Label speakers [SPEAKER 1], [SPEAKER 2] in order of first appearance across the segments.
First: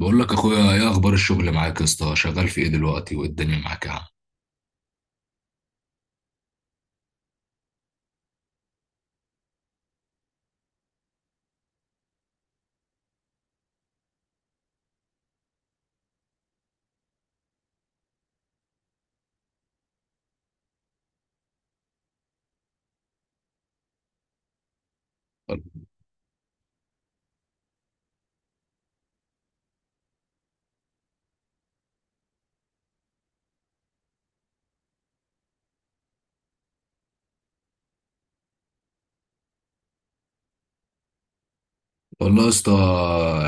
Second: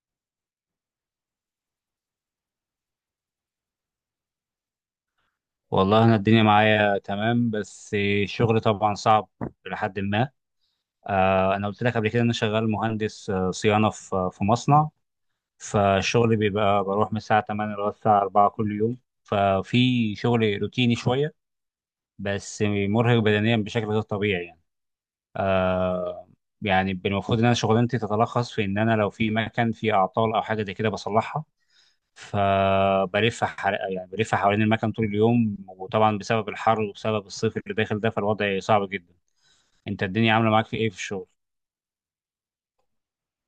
[SPEAKER 1] بقول لك اخويا ايه اخبار الشغل معاك يا اسطى؟ شغال في ايه دلوقتي والدنيا معاك يا عم؟
[SPEAKER 2] والله انا الدنيا معايا تمام، بس الشغل طبعا صعب لحد ما انا قلت لك قبل كده ان انا شغال مهندس صيانه في مصنع. فالشغل بيبقى بروح من الساعه 8 لغايه الساعه 4 كل يوم، ففي شغل روتيني شويه بس مرهق بدنيا بشكل غير طبيعي يعني. آه، يعني المفروض ان انا شغلانتي تتلخص في ان انا لو في مكان فيه اعطال او حاجه زي كده بصلحها، يعني بلف حوالين المكان طول اليوم، وطبعا بسبب الحر وبسبب الصيف اللي داخل ده فالوضع صعب جدا. انت الدنيا عامله معاك في ايه في الشغل؟
[SPEAKER 1] والله يا اسطى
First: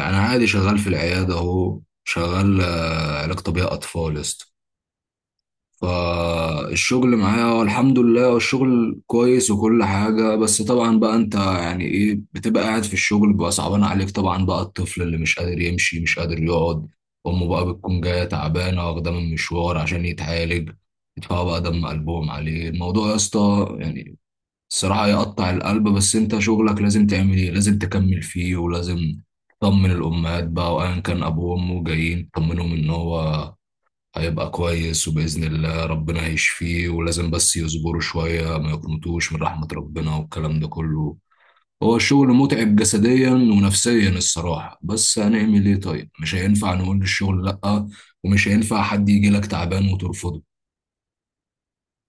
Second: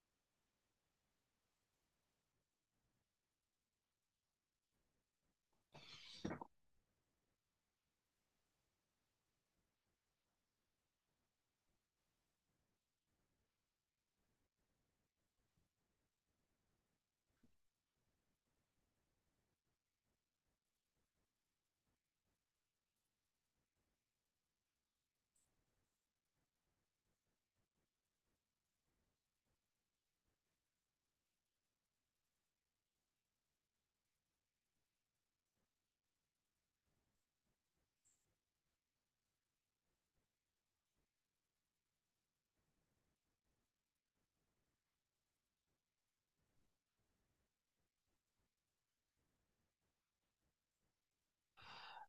[SPEAKER 1] انا عادي شغال في العياده اهو، شغال علاج طبيعي اطفال يا اسطى. فالشغل معايا هو الحمد لله، والشغل كويس وكل حاجه. بس طبعا بقى انت يعني ايه، بتبقى قاعد في الشغل بقى صعبان عليك طبعا بقى الطفل اللي مش قادر يمشي مش قادر يقعد، امه بقى بتكون جايه تعبانه واخده من مشوار عشان يتعالج، يدفعوا بقى دم قلبهم عليه. الموضوع يا اسطى يعني الصراحة يقطع القلب، بس انت شغلك لازم تعمل ايه، لازم تكمل فيه، ولازم تطمن الأمهات بقى، وأيا كان أبوه وأمه جايين تطمنهم إن هو هيبقى كويس وبإذن الله ربنا هيشفيه، ولازم بس يصبروا شوية، ما يقنطوش من رحمة ربنا والكلام ده كله. هو الشغل متعب جسديا ونفسيا الصراحة، بس هنعمل ايه؟ طيب مش هينفع نقول للشغل لأ، ومش هينفع حد يجي لك تعبان وترفضه.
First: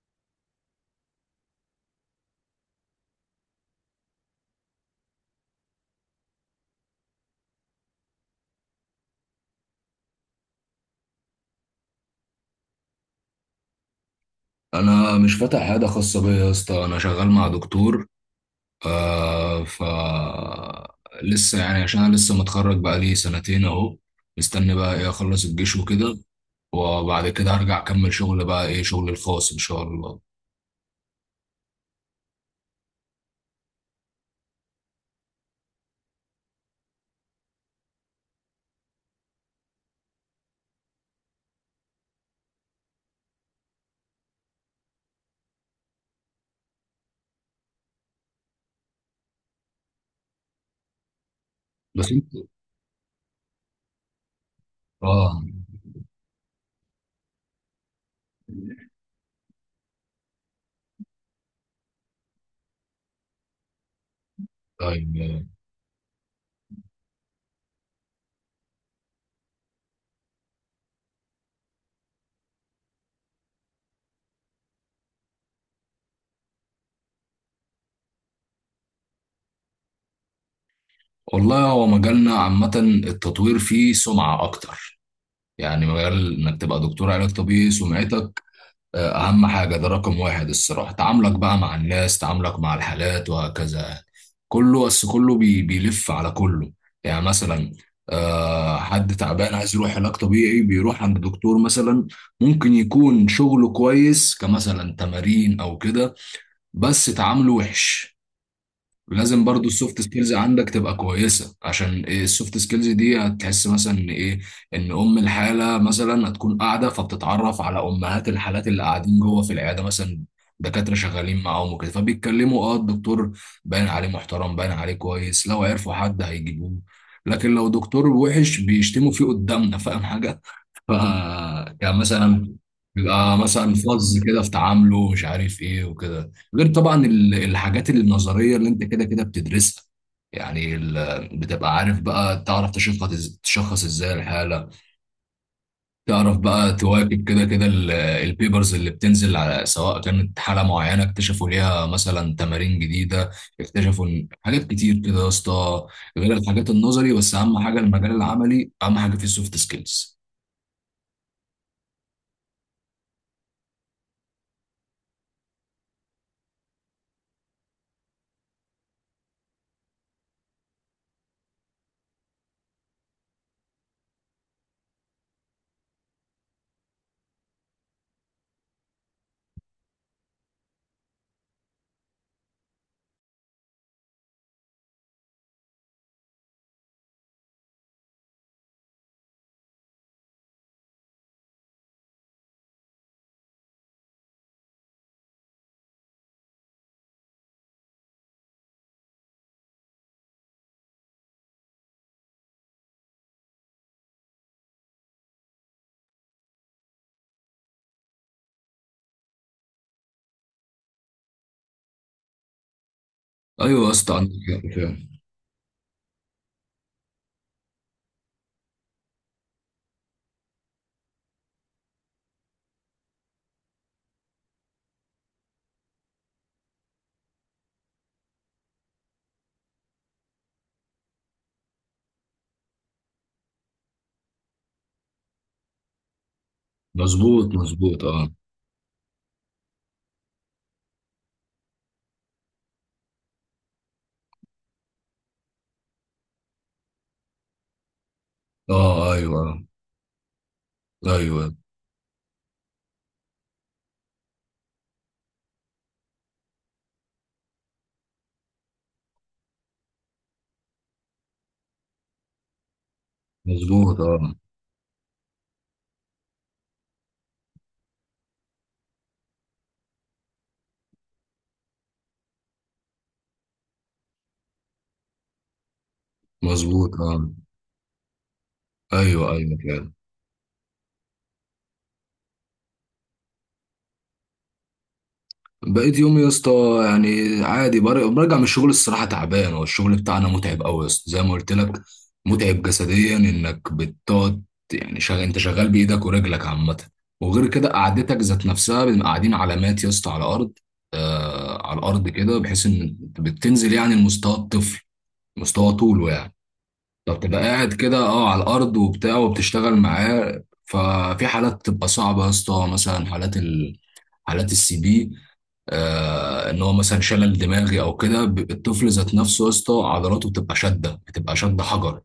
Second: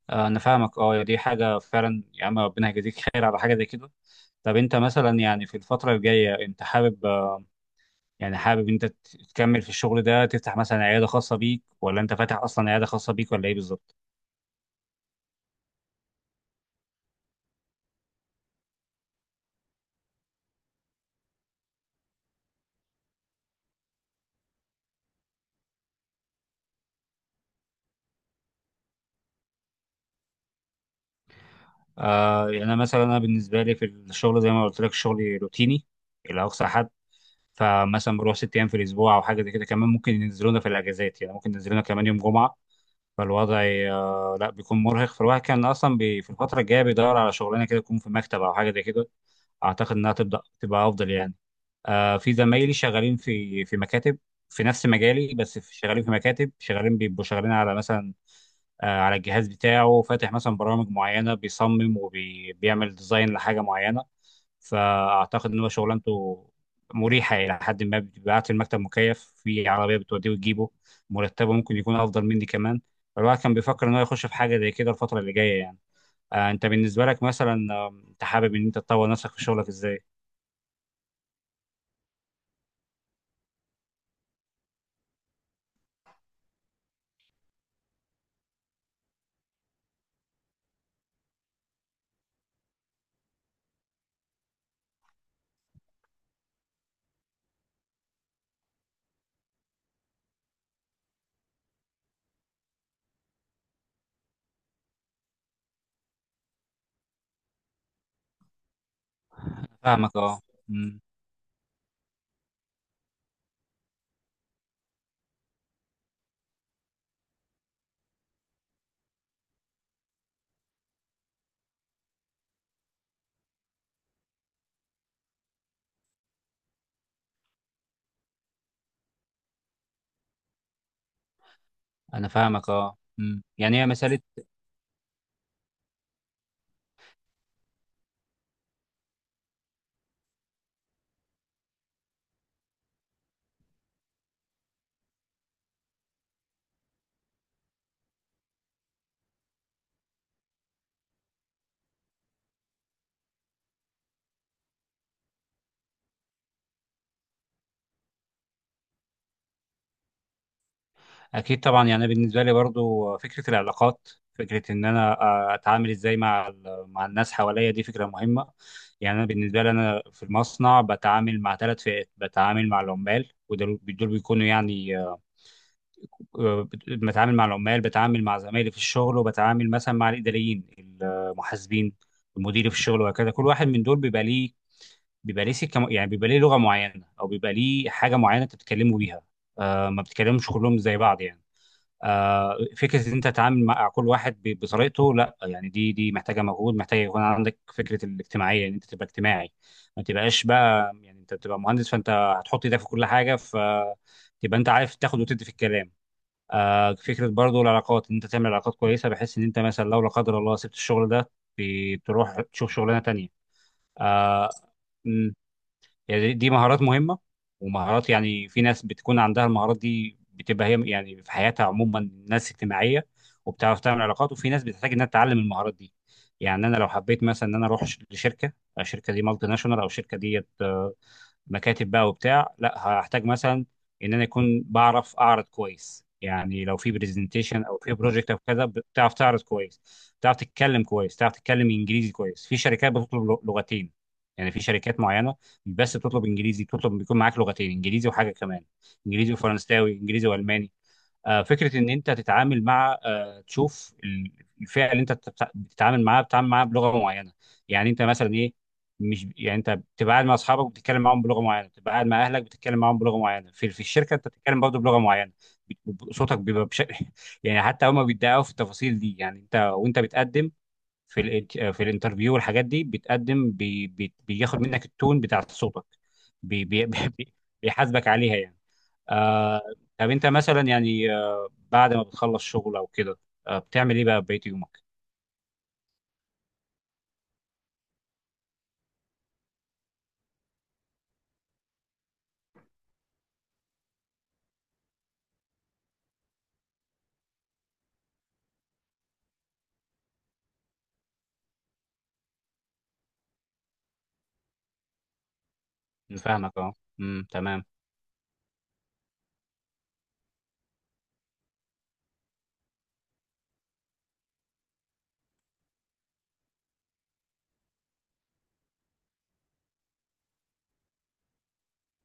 [SPEAKER 2] انا فاهمك اه، يا دي حاجه فعلا يا عم، ربنا يجازيك خير على حاجه زي كده. طب انت مثلا يعني في الفتره الجايه انت حابب، يعني حابب انت تكمل في الشغل ده، تفتح مثلا عياده خاصه بيك، ولا انت فاتح اصلا عياده خاصه بيك، ولا ايه بالظبط؟
[SPEAKER 1] أنا مش فاتح عيادة خاصة بيا يا اسطى، أنا شغال مع دكتور. ف لسه يعني، عشان انا لسه متخرج بقالي سنتين اهو، مستني بقى ايه، اخلص الجيش وكده، وبعد كده هرجع اكمل شغل بقى ايه، شغل الخاص ان شاء الله.
[SPEAKER 2] آه، يعني انا مثلا بالنسبه لي في الشغل زي ما قلت لك شغلي روتيني الى اقصى حد. فمثلا بروح ست ايام في الاسبوع او حاجه زي كده، كمان ممكن ينزلونا في الاجازات، يعني ممكن ينزلونا كمان يوم جمعه. فالوضع لا بيكون مرهق. فالواحد كان اصلا بي في الفتره الجايه بيدور على شغلانه كده تكون في مكتب او حاجه زي كده، اعتقد انها تبدا تبقى افضل يعني.
[SPEAKER 1] بس انت
[SPEAKER 2] في زمايلي شغالين في مكاتب في نفس مجالي،
[SPEAKER 1] اه.
[SPEAKER 2] بس شغالين في مكاتب، شغالين بيبقوا شغالين على مثلا على الجهاز بتاعه، فاتح مثلا برامج معينه، بيصمم وبيعمل ديزاين لحاجه معينه.
[SPEAKER 1] طيب
[SPEAKER 2] فاعتقد ان هو شغلانته مريحه الى حد ما، بيبعت المكتب مكيف في عربيه بتوديه وتجيبه، مرتبه ممكن يكون افضل مني كمان. الواحد كان بيفكر ان هو يخش في حاجه زي كده الفتره اللي جايه يعني. آه، انت بالنسبه لك مثلا انت حابب ان انت تطور نفسك في شغلك ازاي؟
[SPEAKER 1] والله هو مجالنا عامة التطوير فيه سمعة اكتر، يعني مجال انك تبقى دكتور علاج طبيعي، سمعتك اهم حاجة، ده رقم واحد الصراحة. تعاملك بقى مع الناس، تعاملك مع الحالات، وهكذا يعني. كله بس كله بيلف على كله. يعني مثلا آه حد تعبان عايز يروح علاج طبيعي، بيروح عند دكتور مثلا ممكن يكون شغله كويس، كمثلا تمارين او كده، بس تعامله وحش. لازم برضو السوفت
[SPEAKER 2] فاهمك
[SPEAKER 1] سكيلز
[SPEAKER 2] اه.
[SPEAKER 1] عندك تبقى
[SPEAKER 2] مم.
[SPEAKER 1] كويسة، عشان إيه؟ السوفت سكيلز دي هتحس مثلا ان ايه، ان ام الحالة مثلا هتكون قاعدة، فبتتعرف على امهات الحالات اللي قاعدين جوه في العيادة مثلا دكاترة شغالين معاهم وكده، فبيتكلموا، اه الدكتور باين عليه محترم، باين عليه كويس، لو عرفوا حد هيجيبوه. لكن لو دكتور وحش بيشتموا فيه قدامنا، فاهم حاجة؟ ف- كان
[SPEAKER 2] انا
[SPEAKER 1] مثلا
[SPEAKER 2] فاهمك اه.
[SPEAKER 1] بيبقى مثلا
[SPEAKER 2] يعني هي
[SPEAKER 1] فظ
[SPEAKER 2] مساله
[SPEAKER 1] كده في تعامله، مش عارف ايه وكده. غير طبعا الحاجات النظريه اللي انت كده كده بتدرسها، يعني بتبقى عارف بقى تعرف تشخص، ازاي الحاله، تعرف بقى تواكب كده كده البيبرز اللي بتنزل على سواء كانت حاله معينه اكتشفوا ليها مثلا تمارين جديده، اكتشفوا حاجات كتير كده يا اسطى، غير الحاجات النظري. بس اهم حاجه المجال العملي، اهم حاجه في السوفت سكيلز.
[SPEAKER 2] اكيد طبعا. يعني أنا بالنسبه لي برضو فكره العلاقات، فكره ان انا اتعامل ازاي مع مع الناس حواليا، دي فكره مهمه. يعني انا بالنسبه لي في المصنع بتعامل مع ثلاث فئات: بتعامل مع العمال، ودول بيكونوا يعني بتعامل مع العمال، بتعامل مع زمايلي في الشغل، وبتعامل مثلا مع الاداريين المحاسبين المدير في الشغل وهكذا. كل واحد من دول بيبقى ليه سكه، يعني بيبقى ليه لغه معينه او بيبقى ليه حاجه معينه انت بتتكلموا بيها. ما بتتكلمش كلهم زي بعض يعني. فكره ان انت تتعامل مع كل واحد بطريقته لا، يعني دي محتاجه مجهود، محتاجه يكون عندك فكره الاجتماعيه ان انت تبقى اجتماعي. ما تبقاش بقى يعني، انت بتبقى مهندس فانت هتحط ايدك في كل حاجه، فتبقى انت عارف تاخد وتدي في الكلام. فكره برضو العلاقات ان انت تعمل علاقات كويسه، بحيث ان انت مثلا لو لا قدر الله سبت الشغل ده بتروح تشوف شغلانه تانيه.
[SPEAKER 1] ايوه يا اسطى عندك
[SPEAKER 2] آه،
[SPEAKER 1] حق فعلا.
[SPEAKER 2] يعني دي مهارات مهمة، ومهارات يعني في ناس بتكون عندها المهارات دي، بتبقى هي يعني في حياتها عموما ناس اجتماعية وبتعرف تعمل علاقات، وفي ناس بتحتاج انها تتعلم المهارات دي. يعني انا لو حبيت مثلا ان انا اروح لشركة، الشركة دي مالتي ناشونال او الشركة دي مكاتب بقى وبتاع، لا هحتاج مثلا ان انا يكون بعرف اعرض كويس، يعني لو في
[SPEAKER 1] مظبوط
[SPEAKER 2] برزنتيشن او في
[SPEAKER 1] مظبوط اه.
[SPEAKER 2] بروجكت او كذا بتعرف تعرض كويس، بتعرف تتكلم كويس، بتعرف تتكلم انجليزي كويس. في شركات بتطلب لغتين، يعني في شركات معينه مش بس بتطلب انجليزي، بتطلب بيكون معاك لغتين: انجليزي وحاجه كمان،
[SPEAKER 1] اه
[SPEAKER 2] انجليزي
[SPEAKER 1] ايوه
[SPEAKER 2] وفرنساوي، انجليزي والماني.
[SPEAKER 1] ايوه.
[SPEAKER 2] فكره ان انت تتعامل مع تشوف الفئه اللي انت بتتعامل معاها، بتتعامل معاها بلغه معينه. يعني انت مثلا ايه، مش يعني انت بتبقى قاعد مع اصحابك بتتكلم معاهم بلغه معينه، بتبقى قاعد مع اهلك بتتكلم معاهم بلغه معينه، في
[SPEAKER 1] مظبوط
[SPEAKER 2] الشركه انت
[SPEAKER 1] اه.
[SPEAKER 2] بتتكلم برضه بلغه معينه. صوتك بيبقى بشكل يعني حتى هما بيتدققوا في التفاصيل دي. يعني انت وانت بتقدم في في الانترفيو والحاجات دي بتقدم، بي بي بياخد منك التون بتاع صوتك، بي بي
[SPEAKER 1] مظبوط اه.
[SPEAKER 2] بي- بيحاسبك عليها يعني.
[SPEAKER 1] ايوه ايوه
[SPEAKER 2] آه،
[SPEAKER 1] فعلا.
[SPEAKER 2] طب انت مثلا يعني آه، بعد ما بتخلص شغل او كده آه، بتعمل ايه بقى في بقية يومك؟
[SPEAKER 1] بقيت يومي يا اسطى يعني عادي، برجع من الشغل الصراحه تعبان، هو الشغل بتاعنا متعب قوي يا اسطى زي ما قلت لك. متعب جسديا، انك بتقعد يعني انت شغال بايدك ورجلك عامه. وغير كده قعدتك ذات نفسها بنبقى قاعدين علامات يا اسطى على الارض، آه على الارض كده، بحيث ان بتنزل يعني لمستوى الطفل، مستوى طوله
[SPEAKER 2] أنا
[SPEAKER 1] يعني.
[SPEAKER 2] فاهمك اه.
[SPEAKER 1] فبتبقى
[SPEAKER 2] تمام.
[SPEAKER 1] قاعد كده اه على الارض وبتاع وبتشتغل معاه. ففي حالات بتبقى صعبه يا اسطى، مثلا حالات حالات السي بي، آه ان هو مثلا شلل دماغي او كده. الطفل ذات نفسه يا اسطى عضلاته بتبقى شاده، بتبقى شاده حجر،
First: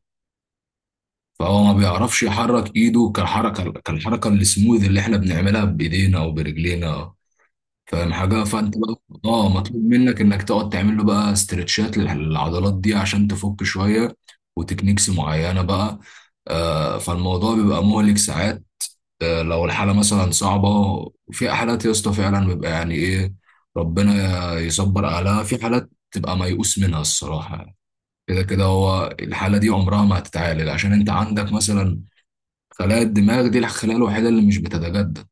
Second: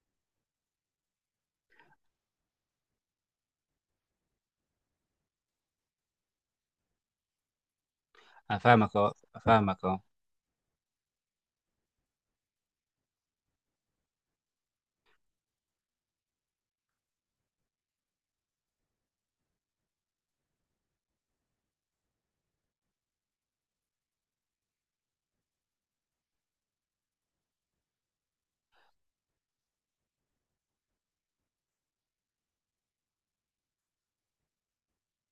[SPEAKER 1] فهو ما بيعرفش يحرك ايده كالحركه السموذ اللي احنا بنعملها بايدينا او برجلينا، فاهم حاجه؟
[SPEAKER 2] أنا
[SPEAKER 1] فانت بقى
[SPEAKER 2] فاهمك اه.
[SPEAKER 1] اه مطلوب
[SPEAKER 2] فاهمك اه.
[SPEAKER 1] منك انك تقعد تعمل له بقى استرتشات للعضلات دي عشان تفك شويه، وتكنيكس معينه بقى. آه فالموضوع بيبقى مهلك ساعات آه لو الحاله مثلا صعبه. وفي حالات يا اسطى فعلا بيبقى يعني ايه، ربنا يصبر اهلها، في حالات تبقى ميؤوس منها الصراحه. كده كده هو الحاله دي عمرها ما هتتعالج، عشان انت عندك مثلا خلايا الدماغ دي الخلايا الوحيدة اللي مش بتتجدد.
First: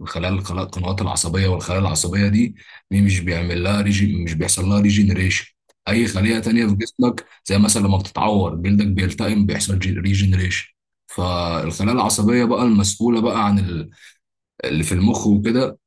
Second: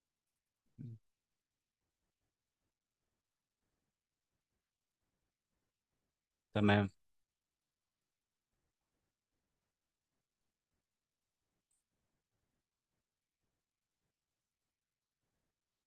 [SPEAKER 1] الخلايا القنوات العصبية والخلايا العصبية دي، دي مش بيعمل لها مش بيحصل لها ريجينريشن. أي خلية تانية في
[SPEAKER 2] تمام.
[SPEAKER 1] جسمك زي مثلا لما بتتعور جلدك بيلتئم، بيحصل ريجينريشن. فالخلايا العصبية بقى المسؤولة بقى عن اللي في المخ وكده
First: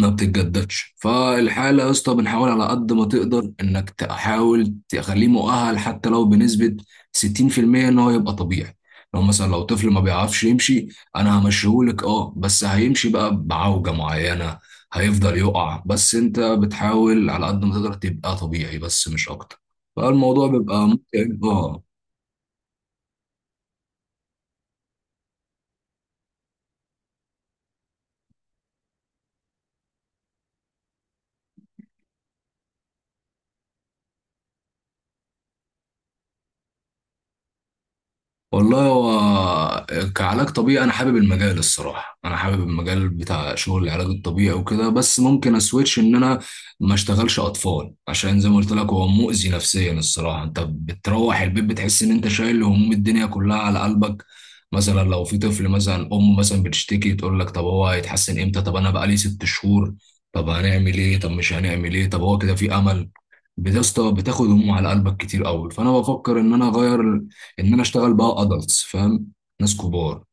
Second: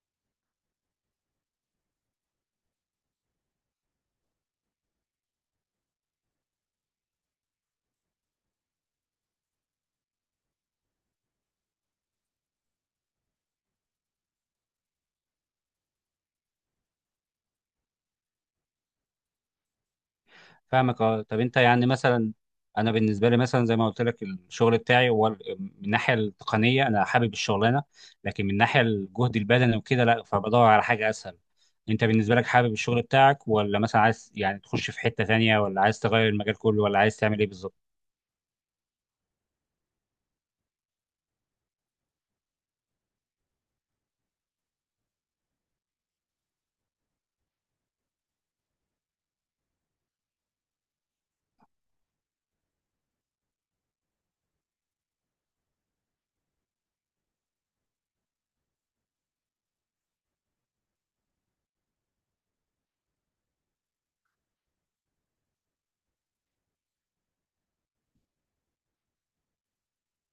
[SPEAKER 1] ما بتتجددش. فالحالة يا اسطى بنحاول على قد ما تقدر انك تحاول تخليه مؤهل، حتى لو بنسبة 60% ان هو يبقى طبيعي. لو مثلا لو طفل ما بيعرفش يمشي، انا همشيهولك اه، بس هيمشي بقى بعوجة معينة، هيفضل يقع، بس انت بتحاول على قد ما تقدر تبقى طبيعي، بس مش اكتر. فالموضوع بيبقى
[SPEAKER 2] فاهمك اه.
[SPEAKER 1] ممتع
[SPEAKER 2] طب انت
[SPEAKER 1] اه.
[SPEAKER 2] يعني مثلا، انا بالنسبه لي مثلا زي ما قلت لك الشغل بتاعي هو من الناحيه التقنيه انا حابب الشغلانه، لكن من الناحيه الجهد البدني وكده لا، فبدور على حاجه اسهل. انت بالنسبه لك حابب الشغل بتاعك، ولا مثلا عايز يعني تخش في حته تانية، ولا عايز تغير المجال كله، ولا عايز تعمل ايه بالظبط؟
[SPEAKER 1] والله هو كعلاج طبيعي انا حابب المجال الصراحه، انا حابب المجال بتاع شغل العلاج الطبيعي وكده، بس ممكن اسويتش ان انا ما اشتغلش اطفال، عشان زي ما قلت لك هو مؤذي نفسيا الصراحه. انت بتروح البيت بتحس ان انت شايل هموم الدنيا كلها على قلبك. مثلا لو في طفل مثلا، ام مثلا بتشتكي تقول لك طب هو هيتحسن امتى؟ طب انا بقالي 6 شهور، طب هنعمل ايه، طب مش هنعمل ايه، طب هو كده في امل؟ يا اسطى بتاخد هموم على قلبك كتير قوي. فانا بفكر ان انا اغير ان انا اشتغل بقى ادلتس، فاهم؟ ناس كبار،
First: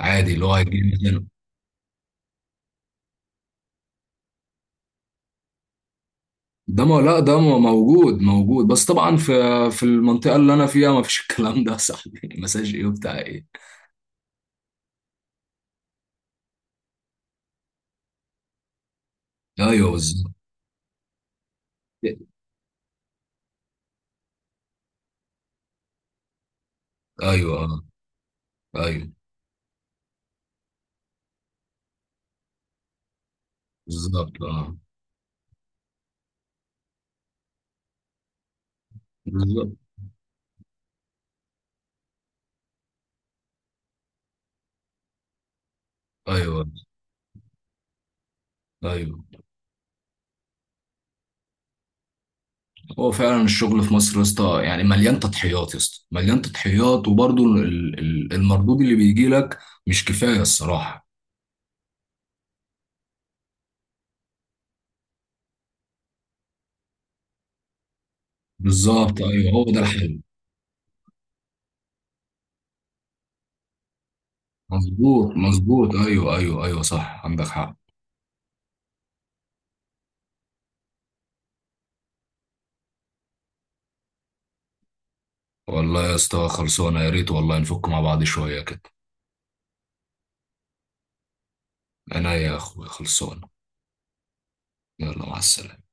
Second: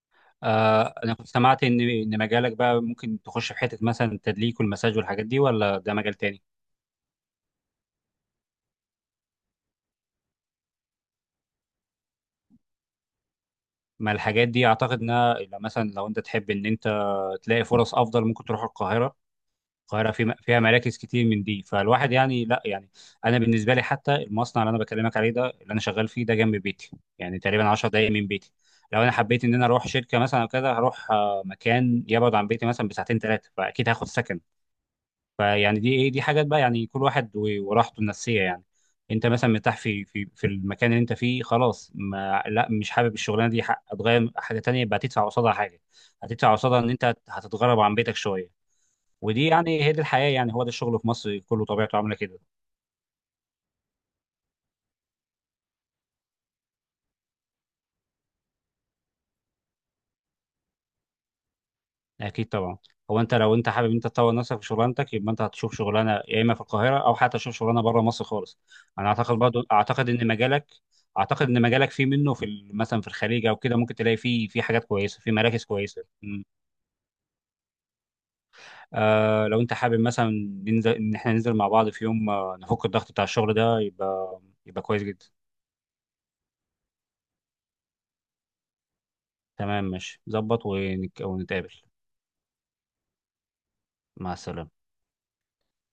[SPEAKER 1] عادي اللي هو هيجي
[SPEAKER 2] آه، انا
[SPEAKER 1] مثلا.
[SPEAKER 2] كنت سمعت ان مجالك بقى ممكن تخش في حته مثلا التدليك والمساج والحاجات دي، ولا ده مجال تاني؟
[SPEAKER 1] ده ما لا ده موجود موجود، بس طبعا في في المنطقه اللي انا فيها ما فيش الكلام ده يا صاحبي مساج ايه وبتاع ايه.
[SPEAKER 2] ما الحاجات دي اعتقد انها لو مثلا لو انت تحب ان انت تلاقي فرص افضل ممكن تروح القاهره،
[SPEAKER 1] ايوه
[SPEAKER 2] القاهره
[SPEAKER 1] بالظبط.
[SPEAKER 2] في فيها مراكز كتير من دي. فالواحد يعني لا يعني، انا بالنسبه لي حتى المصنع اللي انا بكلمك عليه ده اللي انا شغال فيه ده جنب بيتي، يعني
[SPEAKER 1] ايوه
[SPEAKER 2] تقريبا
[SPEAKER 1] اه
[SPEAKER 2] 10 دقائق من بيتي. لو
[SPEAKER 1] ايوه.
[SPEAKER 2] انا حبيت ان انا اروح شركه مثلا او كده هروح مكان يبعد عن بيتي مثلا بساعتين ثلاثه، فاكيد هاخد سكن.
[SPEAKER 1] بالظبط اه.
[SPEAKER 2] فيعني دي ايه، دي حاجات بقى، يعني كل واحد وراحته النفسيه يعني. انت مثلا
[SPEAKER 1] بالظبط.
[SPEAKER 2] مرتاح في في في المكان اللي انت فيه خلاص، ما لا مش حابب الشغلانه دي، هتغير حاجه تانية يبقى هتدفع قصادها حاجه، هتدفع
[SPEAKER 1] ايوه
[SPEAKER 2] قصادها ان انت هتتغرب عن بيتك شويه.
[SPEAKER 1] ايوه.
[SPEAKER 2] ودي يعني هي دي الحياه يعني، هو ده الشغل في مصر كله طبيعته عامله كده.
[SPEAKER 1] هو فعلا الشغل في مصر يا اسطى يعني مليان تضحيات، يا اسطى مليان تضحيات، وبرضه المردود اللي بيجي لك مش كفايه الصراحه.
[SPEAKER 2] اكيد طبعا. هو انت لو انت حابب انت تطور نفسك في شغلانتك، يبقى انت هتشوف شغلانه يا اما في القاهره او حتى تشوف شغلانه بره مصر خالص. انا
[SPEAKER 1] بالظبط
[SPEAKER 2] اعتقد
[SPEAKER 1] ايوه
[SPEAKER 2] برضو،
[SPEAKER 1] هو ده الحل.
[SPEAKER 2] اعتقد ان مجالك فيه منه في مثلا في الخليج او كده، ممكن تلاقي فيه في حاجات كويسه في
[SPEAKER 1] مظبوط
[SPEAKER 2] مراكز
[SPEAKER 1] مظبوط
[SPEAKER 2] كويسه.
[SPEAKER 1] ايوه
[SPEAKER 2] مم.
[SPEAKER 1] ايوه ايوه صح عندك حق.
[SPEAKER 2] آه، لو انت حابب مثلا ننزل ان احنا ننزل مع بعض في يوم نفك الضغط بتاع الشغل ده، يبقى كويس جدا.
[SPEAKER 1] والله يا اسطى خلصانه، يا ريت والله نفك مع بعض شويه كده.
[SPEAKER 2] تمام، ماشي، ونتقابل.
[SPEAKER 1] انا يا اخويا خلصانه.
[SPEAKER 2] مع السلامه.
[SPEAKER 1] يلا مع السلامه.